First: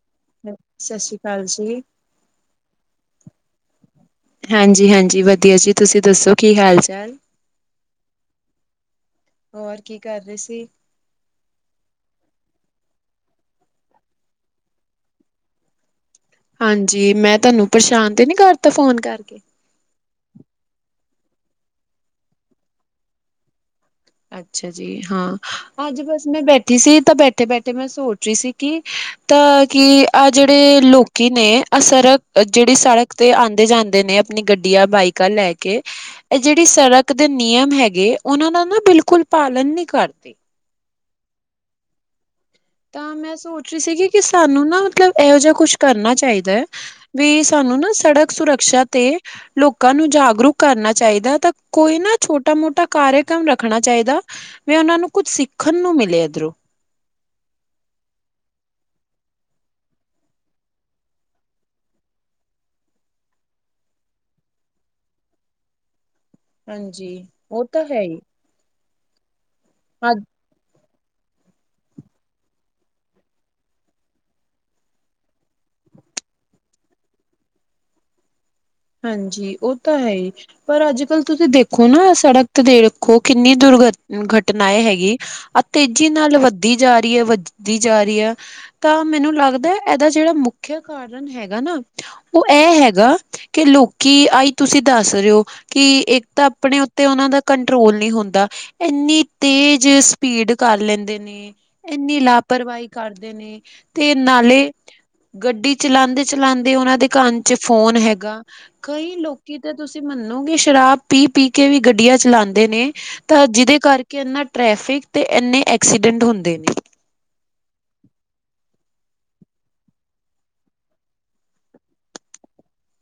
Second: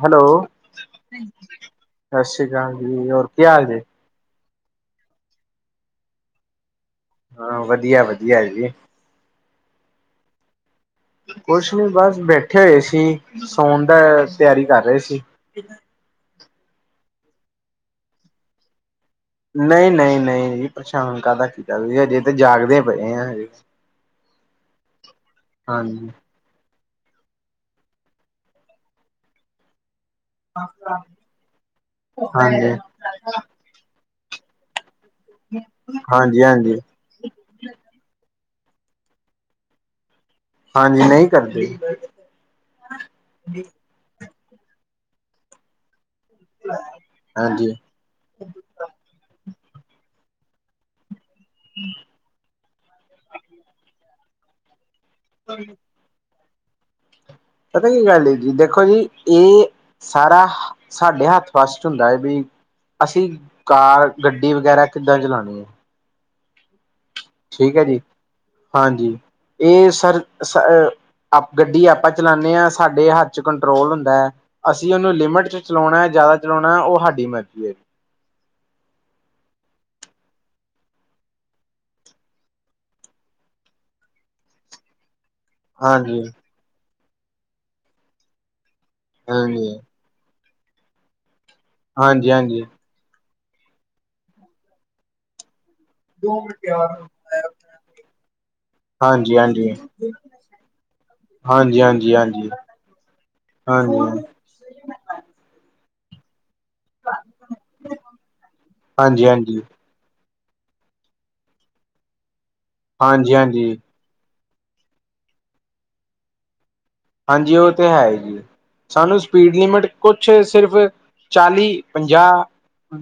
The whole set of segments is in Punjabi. ਹੈਲੋ, ਸ਼੍ਰੀ ਸਤਿ ਅਕਾਲ ਜੀ। ਸ਼੍ਰੀ ਅਕਾਲ ਜੀ, ਹੋਰ ਕੀ ਹਾਲ ਜੀ? ਹਾਂਜੀ ਹਾਂਜੀ, ਵਧੀਆ ਜੀ, ਤੁਸੀਂ ਦੱਸੋ ਕੀ ਹਾਲ ਚਾਲ? ਹਾਂ ਵਧੀਆ, ਵਧੀਆ ਜੀ। ਹੋਰ, ਕੀ ਕਰ ਰਹੀ ਸੀ? ਕੁਛ ਨੀ ਬਸ ਬੈਠੇ ਹੋਏ ਸੀ, ਸੌਣ ਦਾ ਤਿਆਰੀ ਕਰ ਰਹੇ ਸੀ। ਹਾਂਜੀ, ਮੈਂ ਤੁਹਾਨੂੰ ਪਰੇਸ਼ਾਨ ਤੇ ਨੀ ਕਰਤਾ ਫੋਨ ਕਰਕੇ? ਨਹੀਂ ਨਹੀਂ, ਨਹੀਂ ਪਰੇਸ਼ਾਨ ਕਾਹਦਾ ਕੀਤਾ ਤੁ, ਅਜੇ ਤਾਂ ਜਾਗਦੇ ਪਏ ਆਏ। ਅੱਛਾ ਜੀ, ਹਾਂ, ਅੱਜ ਹਾਂਜੀ ਬਸ ਮੈਂ ਬੈਠੇ ਸੀ ਤਾਂ ਬੈਠੇ ਬੈਠੇ ਮੈਂ ਸੋਚ ਰੀ ਸੀ ਕਿ ਤਾਂ ਕੀ ਆਹ ਜਿਹੜੇ ਲੋਕੀ ਨੇ ਆਹ ਸਰ ਜਿਹੜੀ ਹਾਂਜੀ ਸੜ ਤੇ ਆਂਦੇ ਜਾਂਦੇ ਨੇ ਆਪਣੀ ਗੱਡੀਆਂ ਬਾਈਕਾਂ ਲੈ ਕੇ ਇਹ ਹਾਂਜੀ ਜਿਹੜੀ ਹਾਂਜੀ ਸੜਕ ਦੇ ਨਿਯਮ ਹੈਗੇ ਉਹਨਾਂ ਦਾ ਨਾ ਬਿਲਕੁਲ ਪਾਲਣ ਨੀ ਕਰਦੇ। ਹਾਂਜੀ ਨਈ ਕਰਦੇ। ਤਾਂ ਮੈਂ ਸੋਚ ਰੀ ਸੀਗੀ ਕਿ ਸਾਨੂੰ ਨਾ ਮਤਲਬ ਇਹੋ ਜਾ ਕੁਛ ਕਰਨਾ ਚਾਹੀਦਾ। ਵੀ ਹਾਂਜੀ ਸਾਨੂੰ ਨਾ ਸੜਕ ਸੁਰੱਖਸ਼ਿਆ ਤੇ ਲੋਕਾਂ ਨੂੰ ਜਾਗਰੂਕ ਕਰਨਾ ਚਾਹੀਦਾ ਤਾਂ ਕੋਈ ਨਾ। ਛੋਟਾ ਮੋਟਾ ਕਾਰਯਕ੍ਰਮ ਰੱਖਣਾ ਚਾਹੀਦਾ ਵੀ ਉਹਨਾਂ ਨੂੰ ਕੁੱਝ ਸਿੱਖਣ ਨੂੰ ਮਿਲੇ ਇੱਧਰੋਂ। ਪਤਾ ਕੀ ਗੱਲ ਐ ਜੀ ਦੇਖੋ ਜੀ ਏ ਸਾਰਾ ਸਾਡੇ ਹੱਥ ਫਸਟ ਹੁੰਦਾ ਐ ਵੀ ਅਸੀਂ ਕਾਰ ਗੱਡੀ ਵਗੈਰਾ ਕਿੱਦਾਂ ਚਲਾਣੀ ਐ। ਹਾਂਜੀ। ਉਹ ਠੀਕ ਤਾਂ ਐ ਜੀ ਹੈ ਹੀ ਹਾਂਜੀ ਇਹ ਅੱਜ ਸਰ ਗੱਡੀ ਆਪਾਂ ਚਲਾਨੇ ਆ ਸਾਡੇ ਹੱਥ ਚ ਕੰਟਰੋਲ ਹੁੰਦਾ। ਅਸੀਂ ਉਹਨੂੰ ਲਿਮਿਟ ਚ ਚਲੋਣਾ ਜ਼ਿਆਦਾ ਚਲੋਣਾ ਉਹ ਸਾਡੀ ਮਰਜ਼ੀ ਹਾਂਜੀ ਓ ਤਾਂ ਹੈਈ। ਪਰ ਅੱਜ ਕੱਲ ਤੁਸੀਂ ਦੇਖੋ ਨਾ ਸੜਕ ਤੇ ਦੇਖੋ ਕਿੰਨੀ ਦੁਰਘ ਘਟਨਾਏ ਹੈਗੀ। ਆ ਤੇਜ਼ੀ ਹਾਂਜੀ ਨਾਲ ਵੱਧਦੀ ਜਾ ਰੀ ਐ ਵੱਧਦੀ ਜਾ ਰੀ ਐ ਤਾਂ ਮੈਨੂੰ ਲੱਗਦਾ। ਹਾਂਜੀ ਏਦਾ ਜਿਹੜਾ ਮੁਖਿਆ ਕਾਰਨ ਹੈਗਾ ਨਾ ਹਾਂਜੀ ਓ ਹਾਂਜੀ ਇਹ ਹੈਗਾ ਕਿ ਲੋਕੀ ਆਈ ਤੁਸੀਂ ਦੱਸ ਰੇ ਓ। ਕਿ ਇੱਕ ਤਾਂ ਆਪਣੇ ਉੱਤੇ ਉਹਨਾਂ ਦਾ ਕੰਟਰੋਲ ਨੀ ਹੁੰਦਾ ਇੰਨੀ ਹਾਂਜੀ ਹਾਂਜੀ ਤੇਜ। ਭੀੜ ਕਰ ਲੈਂਦੇ ਨੇ ਹਾਂਜੀ ਹਾਂਜੀ ਇੰਨੀ ਹਾਂਜੀ ਲਾਪਰਵਾਹੀ ਕਰਦੇ ਨੇ ਹਾਂਜੀ ਤੇ ਹਾਂਜੀ ਨਾਲੇ ਗੱਡੀ ਚਲਾਂਦੇ ਚਲਾਂਦੇ ਉਹਨਾਂ ਦੇ ਕੰਨ ਚ ਫੋਨ ਹੈਗਾ ਕਈ ਹਾਂਜੀ ਲੋਕੀ ਤਾਂ ਹਾਂਜੀ ਤੁਸੀਂ ਮੰਨੋਗੇ ਸ਼ਰਾਬ ਪੀ ਪੀ ਕੇ ਵੀ ਗੱਡੀਆਂ ਚਲਾਂ ਦੇ ਨੇ ਤਾਂ ਹਾਂਜੀ ਜਿਹਦੇ ਕਰਕੇ ਕਿ ਇੰਨਾ ਟਰੈਫਿਕ ਤੇ ਇੰਨੇ ਐਕਸੀਡੈਂਟ ਹੁੰਦੇ ਨੇ। ਹਾਂਜੀ ਉਹ ਤੇ ਹੈਈ ਜੀ। ਸਾਨੂੰ ਸਪੀਡ ਲਿਮਿਟ ਕੁਛ ਸਿਰਫ ਚਾਲੀ ਪੰਜਾਹ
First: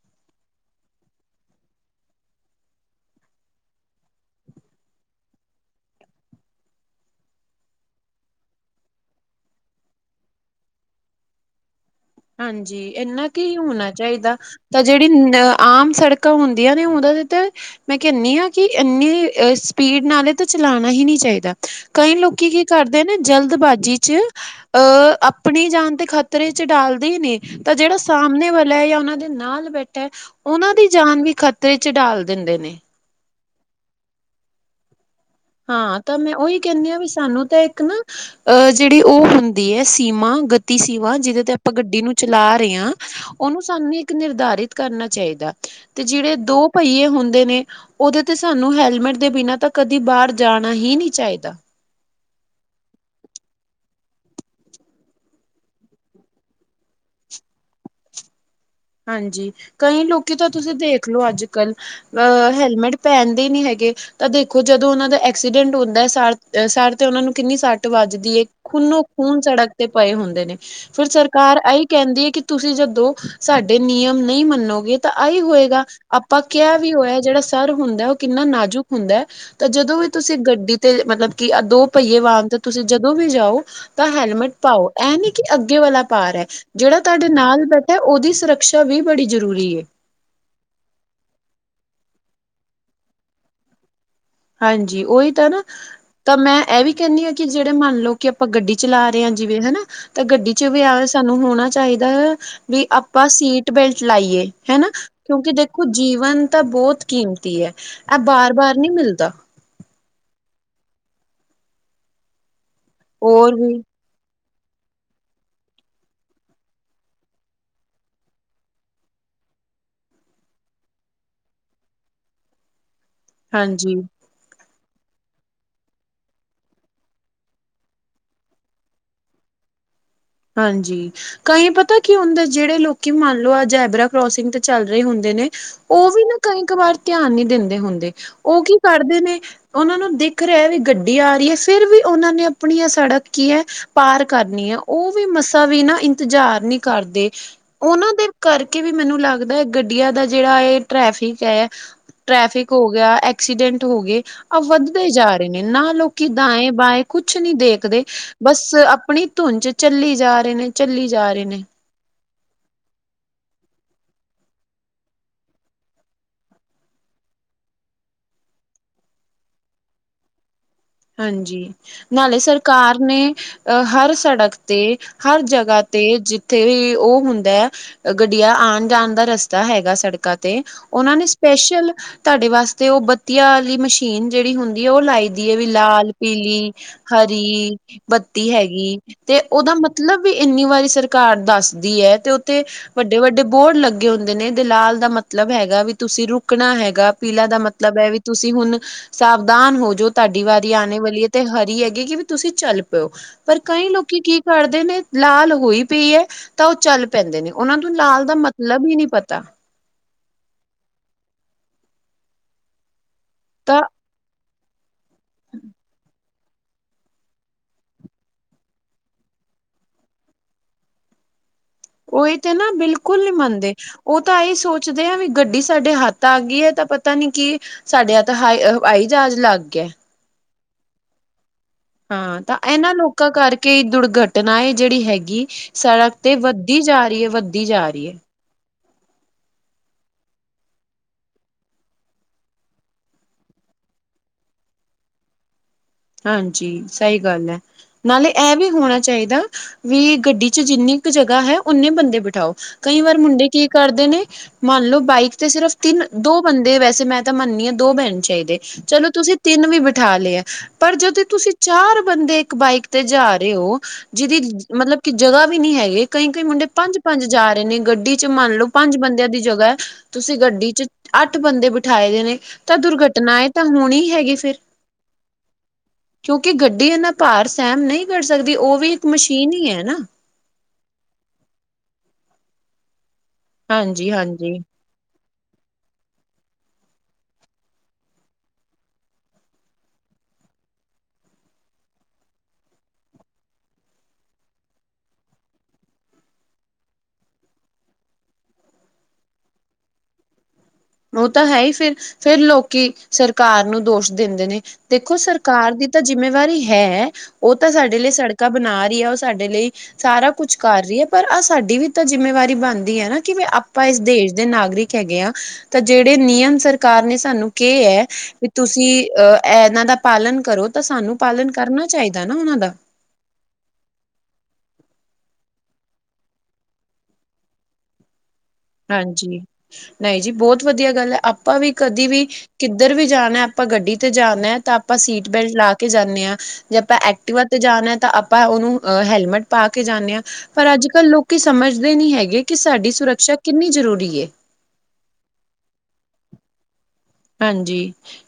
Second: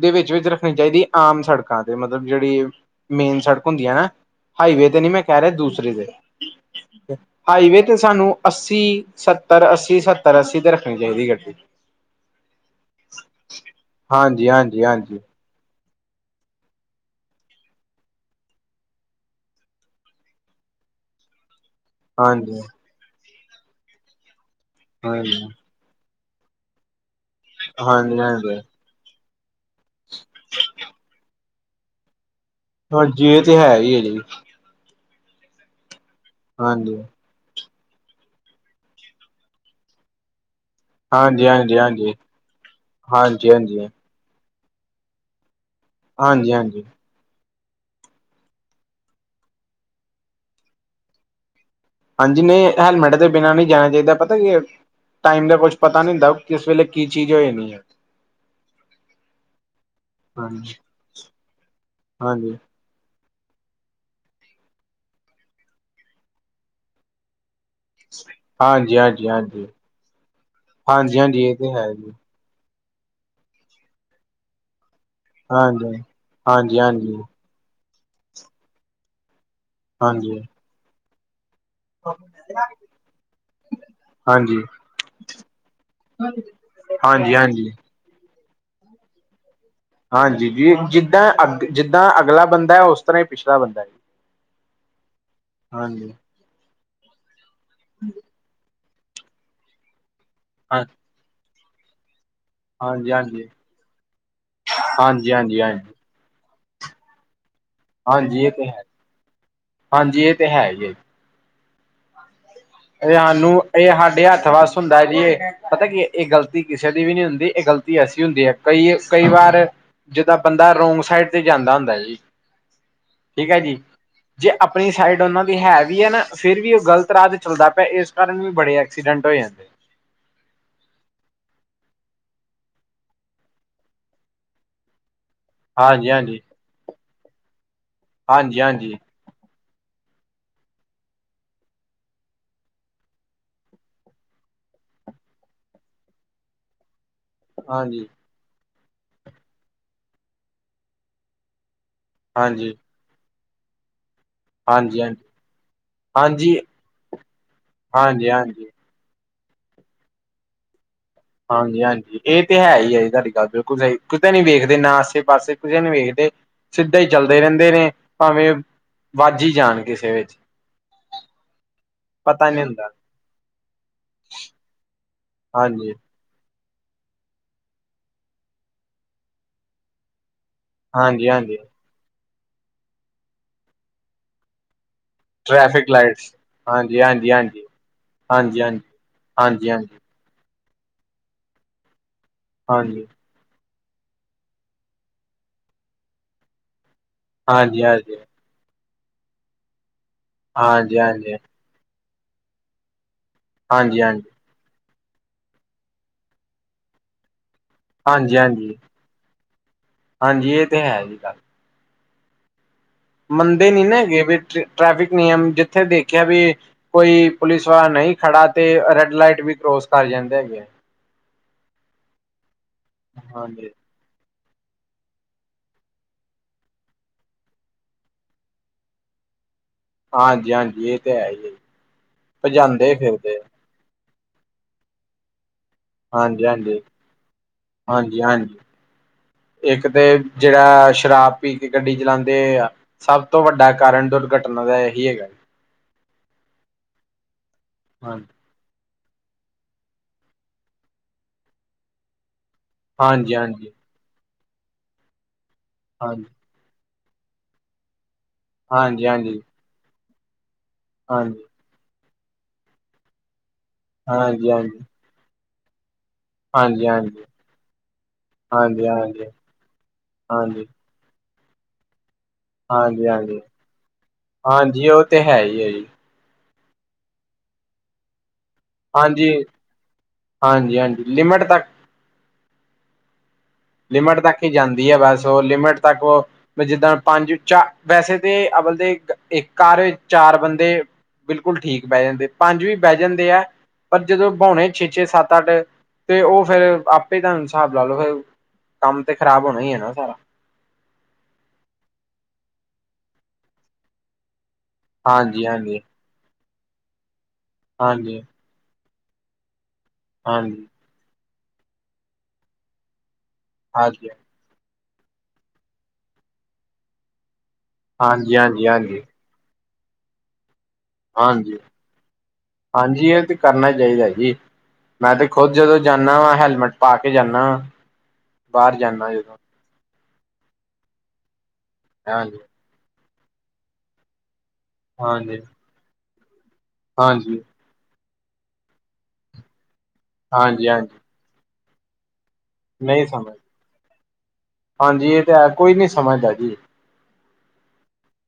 ਦੇ ਵਿੱਚ ਵਿਚ ਰੱਖਣੀ ਚਾਹੀਦੀ ਆਮ ਸੜਕਾਂ ਤੇ ਮਤਲਬ ਜਿਹੜੀ ਮੇਨ ਸੜਕ ਹੁੰਦੀ ਐ ਨਾ। ਹਾਈਵੇ ਤੇ ਨੀ ਮੈਂ ਕਹਿ ਰਿਹਾ ਦੂਸਰੇ ਤੇ ਹਾਈਵੇ ਤੇ ਸਾਨੂੰ ਅੱਸੀ ਅੱਸੀ ਸੱਤਰ ਅੱਸੀ ਸੱਤਰ ਅੱਸੀ ਤੇ ਰੱਖਣੀ ਚਾਹੀਦੀ ਗੱਡੀ। ਹਾਂਜੀ, ਇੰਨਾ ਕੀ ਹੋਣਾ ਚਾਹੀਦਾ ਹਾਂਜੀ ਤਾਂ ਹਾਂਜੀ ਜਿਹੜੀ ਹਾਂਜੀ ਅ ਆਮ ਸੜਕ ਹੁੰਦੀਆਂ ਨੇ ਉਹਨਾਂ ਦੇ ਤੇ ਮੈਂ ਕਹਿਣੀ ਆ ਕਿ ਇੰਨੀ ਸਪੀਡ ਨਾਲ ਏ ਤਾਂ ਚਲਾਣਾ ਈ ਨੀ ਚਾਹੀਦਾ। ਕਈ ਲੋਕੀ ਹਾਂਜੀ ਕੀ ਕਰਦੇ ਨੇ ਜਲਦਬਾਜ਼ੀ ਚ ਅਹ ਹਾਂਜੀ ਆਪਣੀ ਜਾਨ ਤੇ ਖਾ ਤਰੇ ਚ ਡਾਲਦੇ ਨੇ ਤਾਂ ਜਿਹੜਾ ਹਾਂਜੀ ਸਾਹਮਣੇ ਹਾਂਜੀ ਵਾਲਾ ਜਾਂ ਉਹਨਾਂ ਦੇ ਨਾਲ ਬੈਠਾ ਉਹਨਾਂ ਦੀ ਜਾਨ ਵੀ ਖ਼ਤਰੇ ਚ ਡਾਲ ਦਿੰਦੇ ਨੇ। ਹਾਂਜੀ, ਇਹ ਤੇ ਹੈਈ ਐ ਜੀ। ਹਾਂ, ਤਾਂ ਮੈਂ ਉਹੀ ਕਹਿਣੀ ਆ ਹਾਂਜੀ ਵੀ ਸਾਨੂੰ ਤਾਂ ਇੱਕ ਨਾ। ਅਹ ਜਿਹੜੀ ਓ ਹੁੰਦੀ ਐ ਸੀਮਾ ਗ ਤੀ ਸੀਮਾਂ ਜਿਹਦੇ ਹਾਂਜੀ ਤੇ ਆਪਾਂ ਹਾਂਜੀ ਗੱਡੀ ਨੂੰ ਹਾਂਜੀ ਹਾਂਜੀ ਚਲਾ ਰੇ ਆ ਹਾਂਜੀ ਉਹਨੂੰ ਸਾਨੂੰ ਨਿਰਧਾਰਿਤ ਕਰਨਾ ਚਾਹੀਦਾ ਤੇ ਜਿਹੜੇ ਹਾਂਜੀ ਦੋ ਹਾਂਜੀ ਪਹੀਏ ਹੁੰਦੇ ਨੇ, ਉਹਦੇ ਤੇ ਸਾਨੂੰ ਹੈਲਮੇਟ ਦੇ ਬਿਨਾਂ ਤਾਂ ਕਦੀ ਬਾਹਰ ਜਾਣਾ ਈ ਨੀ ਚਾਹੀਦਾ। ਹਾਂਜੀ, ਨਹੀਂ ਹੈਲਮੇਟ ਤੋਂ ਬਿਨਾਂ ਨੀ ਜਾਣਾ ਚਾਹੀਦਾ ਪਤਾ ਕੀ। ਟਾਈਮ ਦਾ ਕੁਛ ਪਤਾ ਨੀ ਹੁੰਦਾ ਕਿਸ ਵੇਲੇ ਕੀ ਚੀਜ਼ ਹੋ ਜਾਣੀ ਐ। ਹਾਂਜੀ ਕਈ ਲੋਕੀ ਤਾਂ ਹਾਂਜੀ, ਤੁਸੀਂ ਦੇਖਲੋ ਅੱਜ-ਕੱਲ ਅ ਹਾਂਜੀ, ਹੈਲਮੇਟ ਪੈਨਦੇ ਨੀ ਹੈਗੇ ਤਾਂ ਦੇਖੋ ਜਦੋਂ ਓਨਾਂ ਦਾ ਐਕਸੀਡੈਂਟ ਹੁੰਦਾ ਸਹ ਸਰ ਤੇ ਓਨਾਂ ਨੂੰ ਕਿੰਨੀ ਸ ਟ ਵੱਜਦੀ ਹਾਂਜੀ, ਖੂਨੋ ਹਾਂਜੀ, ਹਾਂਜੀ, ਖੂਨ ਸੜਕ ਹਾਂਜੀ, ਤੇ ਪਏ ਹੁੰਦੇ ਨੇ ਫੇਰ ਹਾਂਜੀ ਇਹ ਸਰਕਾਰ ਤੇ ਐਹੀ ਹੈ ਜੀ ਹਾਂਜੀ। ਕੈਂਦੀ ਐ ਕਿ ਤੁਸੀਂ ਜਦੋਂ ਸਾਡੇ ਨਿਯਮ ਨਹੀਂ ਮੰਨੋਗੇ ਤਾਂ ਆਈ ਹੋਏਗਾ ਹਾਂਜੀ, ਆਪਾਂ ਕੇਆ ਹਾਂਜੀ, ਹਾਂਜੀ, ਵੀ ਹੋਇਆ ਜਿਹੜਾ ਸਰ ਹੁੰਦਾ ਓ ਕਿੰਨਾ ਨਾਜ਼ੁਕ ਹੁੰਦਾ ਐ ਤਾਂ ਜਦੋਂ ਵੀ ਤੁਸੀਂ ਹਾਂਜੀ। ਗੱਡੀ ਤੇ ਮਤਲਬ ਕਿ ਦੋ ਪਈਏ ਵਾਗ ਤੇ ਤੁਸੀਂ ਜਦੋਂ ਵੀ ਜਾਓ ਤਾਂ ਹੈਲਮਟ ਹਾਂਜੀ, ਪਾਓ ਐ ਨੀ ਕਿ ਅੱਗੇ ਵਾਲਾ ਪਾਰ ਹੈ ਜੇੜਾ ਤੁਹਾਡੇ ਨਾਲ ਹਾਂਜੀ, ਬੈਠਾ ਓਦੀ ਸੁਰਾਕਛਾ ਵੀ ਬੜੀ ਜ਼ਰੂਰੀ ਐ। ਹਾਂਜੀ ਜੀ ਜੀਦਾਂ ਅਗ ਅੱਗਲਾ ਬੰਦਾ ਐ ਹੈ ਓਸ ਤਰ੍ਹਾਂ ਈ ਪੀਛਲਾ ਬੰਦਾ ਐ। ਹਾਂਜੀ ਓਈ ਤਾਂ ਨਾ ਤਾਂ, ਤਾ ਮੈਂ ਐ ਵੀ ਕੈਨੀ ਆ ਕੀ ਜੇੜੇ ਮੰਨ ਲਓ ਕਿ ਆਪਾਂ ਗੱਡੀ ਚਲਾ ਰਏ ਆ ਜੀਵੇਂ ਹਨਾ ਤਾਂ ਗੱਡੀ ਚ ਵੀ ਹਾਂ ਆ ਸਾਨੂੰ ਹੋਣਾ ਚਾਈਦਾ। ਵੀ ਹਾਂਜੀ, ਆਪਾਂ ਹਾਂਜੀ, ਸੀਟ ਬੈਲਟ ਲਾਈਏ ਹਨਾ ਹਾਂਜੀ, ਕਿਉਂਕੀ ਹਾਂਜੀ, ਦੇਖੋ ਹਾਂਜੀ, ਜੀਵਨ ਤਾਂ ਬਹੋਤ ਕੀਮਤੀ ਐ, ਐ ਹਾਂਜੀ ਇਹ ਤੇ ਬਾਰ-ਬਾਰ ਹੈ ਨੀ ਮੇਲਦਾ। ਹਾਂਜੀ ਏ ਤੇ ਹੈ ਈ ਐ ਏਆਨੂੰ ਹੋਰ ਵੀ ਏ ਸਾਡੇ ਹੱਥ ਵਾਸ ਹੁੰਦਾ ਜੀ ਏ ਪਤਾ ਕੀ ਏ ਗਲਤੀ ਕਿਸੇ ਦੀ ਵੀ ਨੀ ਹੁੰਦੀ ਏ ਗ਼ਲਤੀ ਐਸੀ ਹੁੰਦੀ ਐ ਕਈ ਕਈ ਵਾਰ ਜਜਦਾਂ ਬੰਦਾ ਰੋਗ ਸਾਈਡ ਤੇ ਜਾਂਦਾ ਹੁੰਦਾ ਜੀ [unintelligible] ਠੀਕ ਐ ਜੀ ਹਾਂਜੀ ਜੇ ਆਪਣੀ ਸਾਈਡ ਓਨਾਂ ਦੀ ਹੈ ਵੀ ਏ ਨਾ ਫੇਰ ਵੀ ਓ ਗ਼ਲਤ ਰਾ ਚੱਲਦਾ ਪੇਆ ਏਸ ਕਾਰਨ ਵੀ ਬੜੇ ਐਕਸੀਡੈਂਟ ਹੋ ਜਾਂ ਹਾਂਜੀ ਕਈ ਪਤਾ ਕੀ ਹੁੰਦਾ ਐ ਜੇੜੇ ਲੋਕੀ ਮੰਨ ਲਓ ਅਆਜੈਬਰਾ ਕਰੋਸਿੰਗ ਤੇ ਚੱਲ ਰਏ ਹੁੰਦੇ ਨੇ ਓ ਹਾਂਜੀ ਵੀ ਨਾ ਹਾਂਜੀ ਕਈ ਕ ਵਾਰ ਧਿਆਨ ਨੀ ਦੇਦੇ ਹੁੰਦੇ ਓ ਹਾਂਜੀ ਕੀ ਹਾਂਜੀ ਕਰਦੇ ਨੇ ਓਨਾਂ ਨੂੰ ਦਿਖ ਰੇਆ ਵੀ ਗੱਡੀ ਆ ਰਈ ਐ ਫੇਰ ਵੀ ਓਨਾਂ ਨੇ ਆਪਣੀਆਂ ਸੜਕ ਕੀ ਐ ਪਾਰ ਕਰਨੀ ਐ ਓ ਵੀ ਮਸਾਂ ਵੀ ਨਾ ਇੰਤਜ਼ਾਰ ਨੀ ਕਰਦੇ ਹਾਂਜੀ ਓਨਾਂ ਦੇ ਕਰਕੇ ਵੀ ਮੈਨੂੰ ਲੱਗਦਾ ਗੱਡੀਆਂ ਦਾ ਜੇੜਾ ਏ ਟ੍ਰੈਫਿਕ ਐ ਟ੍ਰੈਫਿਕ ਹਾਂਜੀ ਹੋ ਗਆ ਐ ਐਸੀਡੈਂਟ ਹੋ ਗੇ ਵੱਧਦੇ ਹਾਂਜੀ ਹਾਂਜੀ ਜਾ ਰਏ ਨੇ ਨਾ ਲੋਕੀ ਹਾਂਜੀ ਦਾਏ-ਬਾਏ ਕੁਛ ਨੀ ਦੇਖਦੇ, ਹਾਂਜੀ ਹਾਂਜੀ ਬਸ ਆਪਣੀ ਧੁੰਜ ਚੱਲੀ ਜਾ ਰਹੇ ਨੇ ਚੱਲੀ ਜਾ ਰਈ ਹਾਂਜੀ-ਹਾਂਜੀ। ਏ ਤੇ ਹੈ ਈ ਏ ਜੀ ਤੁਹਾਡੀ ਗੱਲ ਬੇਲਕੁਲ ਸਈ ਕੁਤੇ ਨੀ ਵੇਖਦੇ ਨਾ ਆਸੇ-ਪਾਸੇ ਕੁੇ ਨੀ ਵੇਖਦੇ। ਸਿੱਧਾ ਈ ਚੱਲਦੇ ਰੈਂਦੇ ਨੇ, ਭਾਵੇਂ, ਵੱਝ ਈ ਜਾਣ ਕਿਸੇ ਵੇਚ ਹਾਂਜੀ ਨਾਲੇ ਸਰਕਾਰ ਨੇ ਅ ਹਰ ਸੜਕ ਤੇ ਹਰ ਜਗਾ ਹਾਂਜੀ ਤੇ ਜ ਤੇ ਵੀ ਓ ਹੁੰਦਾ ਐ ਗੱਡੀਆਂ ਆਣ-ਜਾਣ ਦਾ ਰਸਤਾ ਹੈਗਾ ਸੜਕਾਂ ਤੇ ਓਨਾਂ ਨੇ ਹਾਂਜੀ ਹਾਂਜੀ ਸਪੈਸ਼ਲ ਤੁਹਾਡੇ ਵਾਸਤੇ ਓ ਬੱਤੀਆਂ ਵਾਲੀ ਮਸ਼ੀਨ ਜੇੜੀ ਹੁੰਦੀ ਐ ਓ ਲਾਈ ਦੀ ਵੀ ਟ੍ਰੈਫਿਕ ਲਾਲ ਲਾਈਟਸ ਪੀਲੀ ਹਾਂਜੀ ਹਾਂਜੀ ਹਾਂਜੀ ਹਰੀ ਬੱਤੀ ਹਾਂਜੀ ਹਾਂਜੀ ਹੈਗੀ ਤੇ ਹਾਂਜੀ ਓਦਾ ਹਾਂਜੀ ਮਤਲਬ ਵੀ ਏਨੀ ਵਾਰੀ ਸਰਕਾਰ ਦੱਸਦੀ ਐ ਤੇ ਓਥੇ ਹਾਂਜੀ ਵੱਡੇ-ਵੱਡੇ ਬੋਡ ਲਾ ਗੇ ਹੁੰਦੇ ਨੇ ਤੇ ਲਾਲ ਦਾ ਮਤਲਬ ਹੈਗਾ ਵੀ ਤੁਸੀਂ ਰੁਕਣਾ ਹੈਗਾ ਪੀਲਾ ਦਾ ਹਾਂਜੀ ਹਾਂਜੀ ਮਤਲਬ ਹੈ ਵੀ ਤੁਸੀਂ ਹੁਣ ਸਾਵਧਾਨ ਹੋ ਜੋ ਤੁਹਾਡੀ ਵਾਰੀ ਆਣੇ ਹਾਂਜੀ ਹਾਂਜੀ ਵਾਲੀ ਐ ਹਾਂਜੀ ਤੇ ਹਰੀ ਹੈਗੀ ਕਿ ਵੀ ਤੁਸੀਂ ਚੱਲ ਪਰ ਕਈ ਹਾਂਜੀ ਲੋਕੀ ਕੀ ਕਰਦੇ ਨੇ ਲਾਲ ਹੋਈ ਪਈ ਤਾਂ ਚੱਲ ਪੈਂਦੇ ਨੇ ਓਨਾਂ ਨੂੰ ਲਾਲ ਦਾ ਹਾਂਜੀ ਹਾਂਜੀ ਮਤਲਬ ਈ ਨੀ ਪਤਾ। ਹਾਂਜੀ ਏ ਤੇ ਹੈ ਜੀ ਗੱਲ ਮੰਨਦੇ ਤਾਂ ਨੀ ਨਾ ਹੈਗੇ ਵੀ ਟ੍ਰੈਫਿਕ ਨਿਯਮ ਜਿੱਥੇ ਦੇਖੇਆ ਵੀ ਕੋਈ ਪੁਲਿਸ ਵਾਲਾ ਨਹੀਂ ਖੜਾ, ਤੇ ਰੈਡ ਲਾਈਟ ਵੀ ਕਰੋਸ ਕਰ ਜਾਂਦੇ ਹੈਗੇ ਆ। ਉਹਹੀ ਤੇ ਨਾ, ਬਿਲਕੁਲ ਨਹੀਂ ਹਾਂਜੀ, ਮੰਨਦੇ ਉਹ ਤਾਂ ਇਹਹੀ ਸੋਚਦੇ ਆ, ਵੀ ਗੱਡੀ ਸਾਡੇ ਹੱਥ ਆ ਗਈ ਹੈ ਤਾਂ ਪਤਾ ਨੀ ਕੀ ਸਾਡੇ ਤਾਂ ਹੱਥ, ਹਵਾਈ ਜਹਾਜ਼ ਲੱਗ ਗਿਆ। ਹਾਂਜੀ ਹਾਂਜੀ, ਇਹ ਤੇ ਹੈ ਹੀ ਹੈ। ਹਾਂ, ਤਾਂ ਭਜਾਂਦੇ ਇਹਨਾਂ ਲੋਕਾਂ ਫਿਰਦੇ ਆ ਕਰਕੇ ਕਈ ਦੁਰਘਟਨਾਏ ਜਿਹੜੀ ਹੈਗੀ ਸੜਕ ਤੇ, ਹਾਂਜੀ, ਵੱਧਦੀ ਹਾਂਜੀ। ਜਾ ਰਹੀ ਹੈ, ਵੱਧਦੀ ਜਾ ਰਹੀ ਹੈ। ਹਾਂਜੀ, ਹਾਂਜੀ ਇੱਕ ਤੇ ਜਿਹੜਾ, ਸ਼ਰਾਬ ਪੀ ਕੇ ਗੱਡੀ ਚਲਾਉਂਦੇ ਆ ਸਭ ਤੋਂ ਵੱਡਾ ਕਾਰਨ, ਦੁਰਘਟਨਾ ਦਾ ਇਹੀ ਹੈਗਾ। ਹਾਂਜੀ, ਸਹੀ ਗੱਲ ਹੈ, ਹਾਂ ਨਾਲੇ ਇਹ ਵੀ ਹੋਣਾ ਚਾਹੀਦਾ, ਵੀ ਗੱਡੀ 'ਚ ਜਿੰਨੀ ਕੁ ਜਗ੍ਹਾ ਹੈ, ਓਨੇ ਬੰਦੇ ਬਿਠਾਓ। ਕਈ ਵਾਰ ਹਾਂਜੀ, ਮੁੰਡੇ ਕੀ ਹਾਂਜੀ, ਹਾਂਜੀ, ਕਰਦੇ ਨੇ, ਮੰਨ ਲੋ, ਬਾਈਕ ਤੇ ਸਿਰਫ ਤਿੰਨ ਹਾਂਜੀ, ਦੋ ਬੰਦੇ ਵੈਸੇ ਮੈਂ ਤਾਂ ਮੰਨਨੀ ਹਾਂ ਦੋ ਬੈਣ ਚਾਹੀਦੇ, ਚਲੋ ਤੁਸੀਂ ਹਾਂਜੀ। ਤਿੰਨ ਵੀ ਬਿਠਾ ਲਏ ਆ ਪਰ ਜਦੋਂ ਹਾਂਜੀ, ਹਾਂਜੀ, ਤੁਸੀਂ ਚਾਰ ਬੰਦੇ ਇੱਕ ਬਾਈਕ ਤੇ ਜਾ ਰਹੇ ਹੋ, ਜਿਹਦੀ ਹਾਂਜੀ, ਮਤਲਬ ਕਿ, ਜਗ੍ਹਾ ਵੀ ਨਹੀਂ ਹੈਗੇ ਕਈ -ਕਈ ਮੁੰਡੇ ਹਾਂਜੀ, ਹਾਂਜੀ, ਪੰਜ ਪੰਜ ਜਾ ਰਹੇ ਨੇ, ਗੱਡੀ 'ਚ ਮੰਨ ਲਓ ਹਾਂਜੀ, ਪੰਜ ਹਾਂਜੀ, ਬੰਦਿਆਂ ਦੀ ਜਗ੍ਹਾ ਹੈ, ਤੁਸੀਂ ਹਾਂਜੀ। ਗੱਡੀ 'ਚ ਅੱਠ ਬੰਦੇ ਬਿਠਾਏ ਦੇ ਨੇ, ਤਾਂ ਹਾਂਜੀ, ਦੁਰਘਟਨਾ ਹਾਂਜੀ, ਇਹ ਤਾਂ ਹੋਣੀ ਹੈਗੀ ਫੇਿਰ। ਹਾਂਜੀ ਉਹ ਤੇ ਹੈ ਯ ਜੀ। ਕਿਉਂਕਿ ਗੱਡੀ ਇਹਨਾ ਭਾਰ ਸਹਿਮ ਨਹੀਂ ਕਰ ਸਕਦੀ, ਉਹ ਵੀ ਇੱਕ ਹਾਂਜੀ, ਮਸ਼ੀਨ ਹੀ ਹੈ ਨਾ ਹਾਂਜੀ ਹਾਂਜੀ, ਲਿਮਿਟ ਤੱਕ ਹਾਂਜੀ ਲਿਮਿਟ ਤੱਕ ਹੀ ਹਾਂਜੀ। ਜਾਂਦੀ ਹੈ ਬਸ ਉਹ, ਲਿਮਿਟ ਤੱਕ ਉਹ ੈਂ ਜਿੱਦਾਂ ਪੰਜ 'ਚ, ਵੈਸੇ ਤੇ ਅਵਲ ਦੇ ਇੱਕ 'ਘ ਚਾਰ ਬੰਦੇ ਬਿਲਕੁਲ ਠੀਕ ਬਹਿ ਜਾਂਦੇ, ਪੰਜ ਵੀ ਬਹਿ ਜਾਂਦੇ ਆ ਪਰ ਜਦੋਂ ਬਾਹਉਣੇ ਛੇ ਛੇ ਸੱਤ ਅੱਠ, ਤੇ ਉਹ ਫੇਿਰ ਆਪੇ ਤੁਹਾਨੂੰ ਹਿਸਾਬ ਲਾ ਲਓ ਫਿਰ ਕੰਮ ਤੇ ਖ਼ਰਾਬ ਹੋਣਾ ਹੀ ਹੈ ਨਾ, ਸਾਰਾ। ਉਹ ਤਾਂ ਹੈ ਹੀ ਫਿਰ, ਫਿਰ ਲੋਕੀ ਸਰਕਾਰ ਨੂੰ ਦੋਸ਼ ਦਿੰਦੇ ਨੇ। ਦੇਖੋ ਹਾਂਜੀ ਸਰਕਾਰ ਹਾਂਜੀ ਦੀ ਤਾਂ ਜਿੰਮੇਵਾਰੀ ਹੈ, ਉਹ ਤਾਂ ਸਾਡੇ ਲਈ ਹਾਂਜੀ ਸੜਕਾਂ ਬਣਾ ਰਹੀ ਹੈ, ਉਹ ਸਾਡੇ ਲਈ ਸਾਰਾ ਕੁਛ ਹਾਂਜੀ ਕਰ ਰਹੀ ਹੈ, ਪਰ ਆਹ ਸਾਡੀ ਵੀ ਤਾਂ ਜਿੰਮੇਵਾਰੀ ਬਣਦੀ ਹੈ ਨਾ ਕਿ ਆਪਾਂ ਇਸ ਹਾਂਜੀ ਹਾਂਜੀ ਦੇਸ਼ ਨਾਗਰਿਕ ਹੈਗੇ ਆ, ਤਾਂ ਜਿਹੜੇ ਨਿਯਮ ਸਰਕਾਰ ਨੇ ਸਾਨੂੰ ਕੀ ਹੈ, ਹਾਂਜੀ ਵੀ ਤੁਸੀਂ ਹਾਂਜੀ ਅਹ ਇਹਨਾਂ ਦਾ ਪਾਲਣ ਕਰੋ ਤਾਂ ਸਾਨੂੰ ਪਾਲਣ ਹਾਂਜੀ ਕਰਨਾ ਚਾਹੀਦਾ ਨਾ, ਉਹਨਾਂ ਦਾ। ਹਾਂਜੀ, ਇਹ ਤੇ ਕਰਨਾ ਚਾਹੀਦਾ ਜੀ। ਮੈਂ ਤੇ ਖੁਦ ਜਦੋਂ ਜਾਂਦਾ ਵਾ, ਹੈਲਮਟ ਪਾ ਕੇ ਜਾਂਦਾ ਵਾਂ। ਬਾਹਰ ਜਾਂਦਾ ਜਦੋਂ ਹਾਂਜੀ, ਨਹੀਂ ਜੀ ਬਹੁਤ ਵਧੀਆ ਗੱਲ ਹੈ, ਆਪਾਂ ਵੀ ਕਦੇ ਵੀ ਹਾਂਜੀ ਕਿੱਧਰ ਵੀ ਜਾਣਾ, ਆਪਾਂ ਗੱਡੀ ਤੇ ਜਾਣਾ, ਤਾਂ ਆਪਾਂ ਸੀਟ ਹਾਂਜੀ ਬੈਲਟ ਲਾ ਕੇ ਜਾਂਦੇ ਹਾਂ। ਜੇ ਆਪਾਂ ਹਾਂਜੀ ਐਕਟਿਵਾ ਤੇ ਜਾਣਾ, ਤਾਂ ਆਪਾਂ ਉਹਨੂੰ ਹੈਲਮਟ ਪਾ ਕੇ ਜਾਂਦੇ ਹਾਂ, ਹਾਂਜੀ ਪਰ ਅੱਜ ਹਾਂਜੀ ਕੱਲ ਲੋਕ ਕਿ ਸਮਝਦੇ ਨਹੀਂੀ ਹੈਗੇ, ਕਿ ਸਾਡੀ ਨਹੀਂ ਸੁਰੱਖਿਆ ਸਮਝ ਕਿੰਨੀ ਜ਼ਰੂਰੀ ਏ। ਹਾਂਜੀ ਇਹ ਤੇ ਹੈ, ਕੋਈ ਨੀ ਸਮਝਦਾ ਜੀ। ਹਾਂਜੀ।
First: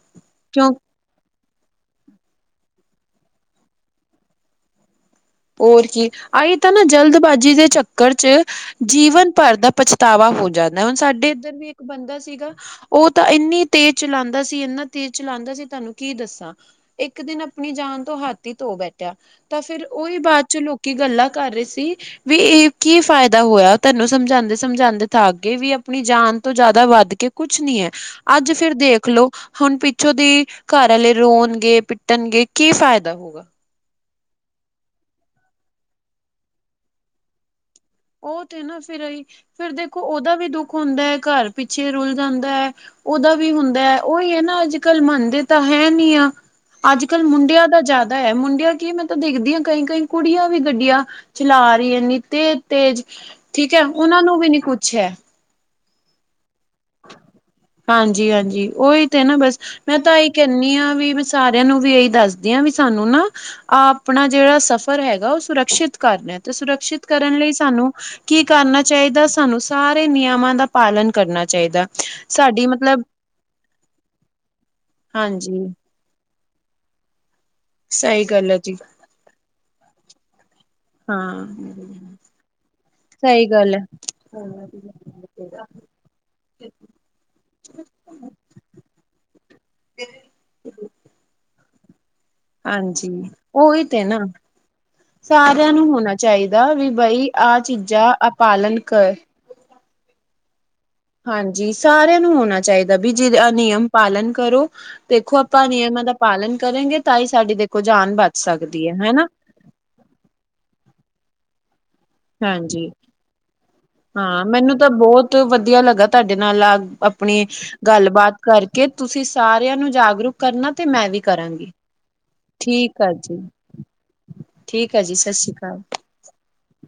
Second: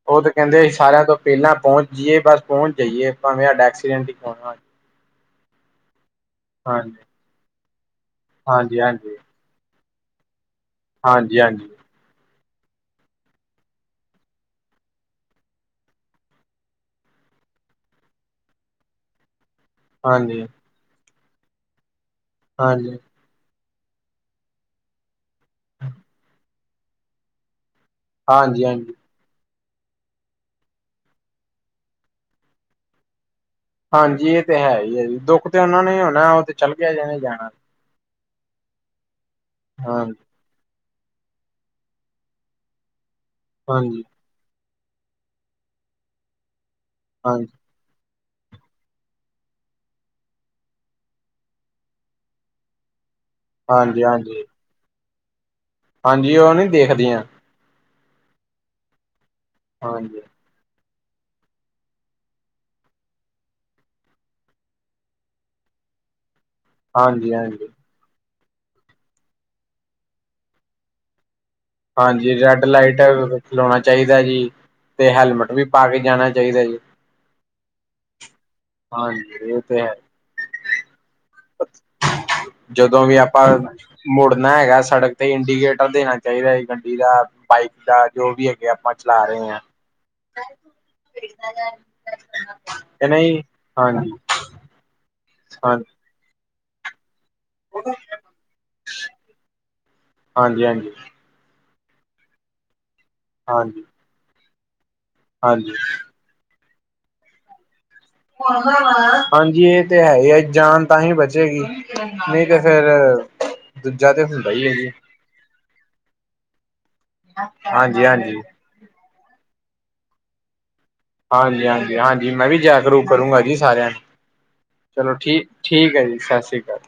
ਉਹ ਤਾਂ ਕਹਿੰਦੇ ਕਿਉਂਕਿ ਸਾਰਿਆਂ ਤੋਂ ਪਹਿਲਾਂ ਪਹੁੰਚ ਜਾਈਏ, ਬਸ ਪਹੁੰਚ ਜਾਈਏ, ਭਾਵੇਂ ਸਾਡਾ ਐਕਸੀਡੈਂਟ ਹੀ ਕਿੳ ਨਾ ਹੋ ਜੇ। ਹੋਰ ਕੀ, ਆਈ ਤਾਂ ਨਾ ਹਾਂਜੀ ਜਲਦਬਾਜ਼ੀ ਦੇ ਚੱਕਰ 'ਚ ਹਾਂਜੀ ਜੀਵਨ ਭਰ ਦਾ ਪ ਤਾਵਾ ਹੋ ਜਾਂਦਾ, ਹੁਣ ਸਾਡੇ ਹਾਂਜੀ ਇੱਧਰ ਹਾਂਜੀ ਵੀ ਬੰਦਾ ਸੀਗਾ, ਉਹ ਤਾਂ ਇੰਨੀ ਤੇਜ਼ ਚਲਾਉਂਦਾ ਸੀ, ਇੰਨਾ ਤੇਜ਼ ਚਲਾਉਂਦਾ ਸੀ ਤੁਹਾਨੂੰ ਕੀ ਦੱਸਾਂ। ਇੱਕ ਦਿਨ ਆਪਣੀ ਜਾਨ ਤੋਂ ਹਾਥੀ ਧੋ ਬੈਠਿਆ, ਤਾਂ ਫਿਰ ਓਹੀ ਬਾਅਦ ਹਾਂਜੀ ਹਾਂਜੀ ਚ ਲੋਕੀ ਗੱਲਾਂ ਕਰ ਰਹੇ ਸੀ, ਵੀ ਇਹ ਹਾਂਜੀ ਕੀ ਫਾਇਦਾ ਹੋਇਆ। ਤੁਹਾਨੂੰ ਸਮਝਾਂਦੇ -ਸਮਝਾਂਦੇ ਥੱਕ ਗਈ, ਵੀ ਆਪਣੀ ਜਾਨ ਤੋਂ ਜ਼ਿਆਦਾ ਵੱਧ ਕੇ, ਕੁਛ ਨੀ ਹੈ, ਅੱਜ ਹਾਂਜੀ ਫਿਰ ਹਾਂਜੀ ਦੇਖਲੋ, ਹੁਣ ਪਿੱਛੋਂ ਦੀ ਘਰ ਵਾਲੇ ਰੋਣਗੇ- ਪਿੱਟਣਗੇ ਕੀ ਫ਼ਾਇਦਾ ਹੋਓਗਾ, ਹਾਂਜੀ ਇਹ ਤੇ ਹੈ -ਹੀ- ਹੈ, ਜੀ ਦੁੱਖ ਤੇ ਓਹਨਾਂ ਨੂੰ ਈ ਹੋਣਾ, ਉਹ ਤੇ ਚੱਲ ਗਿਆ ਜੀਣੇ - ਜਾਣਾ। ਉਹ ਤੇ ਨਾ ਫੇਰ ਏਹੀ, ਫੇਰ ਦੇਖੋ ਹਾਂਜੀ ਉਹਦਾ ਵੀ ਦੁੱਖ ਹੁੰਦਾ ਐ, ਘਰ ਪਿੱਛੇ ਰੁਲ ਜਾਂਦਾ ਐ, ਉਹਦਾ ਵੀ ਹੁੰਦਾ ਐ, ਹਾਂਜੀ ਉਹੀ ਹੈ ਨਾ ਅੱਜ -ਕੱਲ੍ਹ ਮੰਨਦੇ ਤਾਂ ਹੈ -ਨੀ -ਆ, ਅੱਜ -ਕੱਲ ਹਾਂਜੀ ਮੁੰਡਿਆਂ ਦਾ ਜ਼ਿਆਦਾ ਹੈ, ਮੁੰਡਿਆਂ ਕੀ ਮੈਂ ਤਾਂ ਦੇਖਦੀ ਆ, ਕਈ -ਕਈ ਕੁੜੀਆਂ ਵੀ ਗੱਡੀਆਂ ਚਲਾ ਰਈਆਂ ਨੇ ਤੇ ਤੇਜ, ਠੀਕ ਐ, ਹਾਂਜੀ ਉਹਨਾਂ ਨੂੰ ਹਾਂਜੀ ਵੀ- ਨੀ ਕੁਛ ਐ, ਹਾਂਜੀ, ਉਹ ਨੀ ਦੇਖਦੀਆਂ। ਹਾਂਜੀ- ਹਾਂਜੀ ਓਹੀ ਤੇ ਨਾ ਬਸ, ਮੈਂ ਤਾਂ ਹਾਂਜੀ ਇੱਕ ਕੇਹਨੀ ਆ, ਵੀ ਮੈਂ ਸਾਰਿਆਂ ਨੂੰ ਵੀ ਇਹੀ ਦੱਸਦੀ ਆਾਂ, ਵੀ ਸਾਨੂੰ ਨਾ ਆ ਆਪਣਾ ਜੇਹੜਾ ਸਫ਼ਰ ਹੈਗਾ ਓਹ ਸੁਰੱਖਸ਼ਿਤ ਕਰਨਾ, ਤੇ ਸੁਰੱਖਿਸ਼ਤ ਹਾਂਜੀ ਕਰਨ ਲਈ ਹਾਂਜੀ ਸਾਨੂੰ ਕੀ ਕਰਨਾ ਚਾਈਦਾ, ਸਾਨੂੰ ਸਾਰੇ ਨਿਯਮਾਂ ਦਾ ਪਾਲਣ ਕਰਨਾ ਚਾਈਦਾ। ਹਾਂਜੀ ਰੈਡ ਲਾਈਟ ਲਾਉਣਾ ਚਾਹੀਦਾ ਜੀ, ਤੇ ਹੈਲਮਟ ਵੀ ਹਾਂਜੀ ਪਾ ਕੇ ਜਾਣਾ ਚਾਹੀਦਾ ਜੀ। ਸਹੀ ਗੱਲ ਐ ਜੀ। ਹਾਂਜੀ ਇਹ ਤੇ ਹੈ। ਹਾਂ ਜਦੋਂ ਵੀ ਆਪਾਂ ਸਹੀ ਗੱਲ ਹੈ ਮੁੜਨਾ ਹੈਗਾ, ਸੜਕ ਤੇ ਇੰਡੀਕੇਟਰ ਦੇਣਾ ਚਾਹੀਦਾ ਹੈ ਜੀ ਗੱਡੀ ਦਾ। ਬਾਈਕ ਦਾ ਜੋ ਵੀ ਹੈਗੇ ਆਪਾਂ ਚਲਾ ਰਹੇ ਆ ਹਾਂਜੀ, ਉਹੀ ਤੇ ਹੈ, ਹਾਂਜੀ ਨਾ ਸਾਰਿਆਂ ਹਾਂ ਨੂੰ ਹਾਂਜੀ ਹੋਣਾ ਚਾਈਦਾ ਵੀ ਬਈ, ਆਹ ਚੀਜ਼ਾਂ ਅ ਪਾਲਣ ਕਰ ਹਾਂਜੀ- ਹਾਂਜੀ। ਹਾਂਜੀ ਸਾਰਿਆਂ ਨੂੰ ਹੋਣਾ ਚਾਹੀਦਾ, ਵੀ ਜਿਹੜੇ ਅ ਹਾਂਜੀ ਨਿਯਮ ਪਾਲਣ ਕਰੋ। ਦੇਖੋ ਆਪਾਂ ਜੇ ਹਾਂਜੀ ਨਿਯਮਾਂ ਦਾ ਪਾਲਣ ਕਰੇਗੇ, ਤਾਂ ਈ ਸਾਡੀ ਦੇਖੋ ਜਾਨ ਬਚ ਸਕਦੀ ਹੈ ਹਨਾ। ਹਾਂਜੀ। ਜੀ ਏ- ਤੇ -ਹੈ -ਈ, ਆ ਜਾਨ ਤਾਂ ਹੀ ਬਚੇਗੀ ਨਹੀਂ ਤੇ ਹਾਂਜੀ ਫੇਰ ਦੂਜਾ ਤੇ ਹਾਂ ਹੁੰਦਾ ਹੀ ਹੈ ਮੈਨੂੰ ਤਾਂ ਜੀ ਬਹੁਤ ਵਧੀਆ ਲੱਗਾ, ਤੁਹਾਡੇ ਨਾਲ ਅ ਆਪਣੀ ਹਾਂਜੀ ਗੱਲਬਾਤ ਹਾਂਜੀ ਕਰਕੇ। ਕੇ ਤੁਸੀਂ ਸਾਰਿਆਂ ਨੂੰ ਜਾਗਰੂਕ ਕਰਨਾ ਤੇ ਮੈਂ ਵੀ, ਹਾਂਜੀ ਕਰਾਂਗੀ -ਹਾਂਜੀ- ਹਾਂਜੀ ਮੈਂ ਵੀ ਠੀਕ ਜਾਗਰੂਕ ਆ ਕਰੂੰਗਾ ਜੀ ਸਾਰਿਆਂ ਨੂੰ। ਠੀਕ ਆ ਚਲੋ ਜੀ ਸਤਿ ਠੀਕ- ਸ਼੍ਰੀ ਅਕਾਲ। ਠੀਕ ਹੈ ਜੀ ਸਤਿ ਸ਼੍ਰੀ ਅਕਾਲ।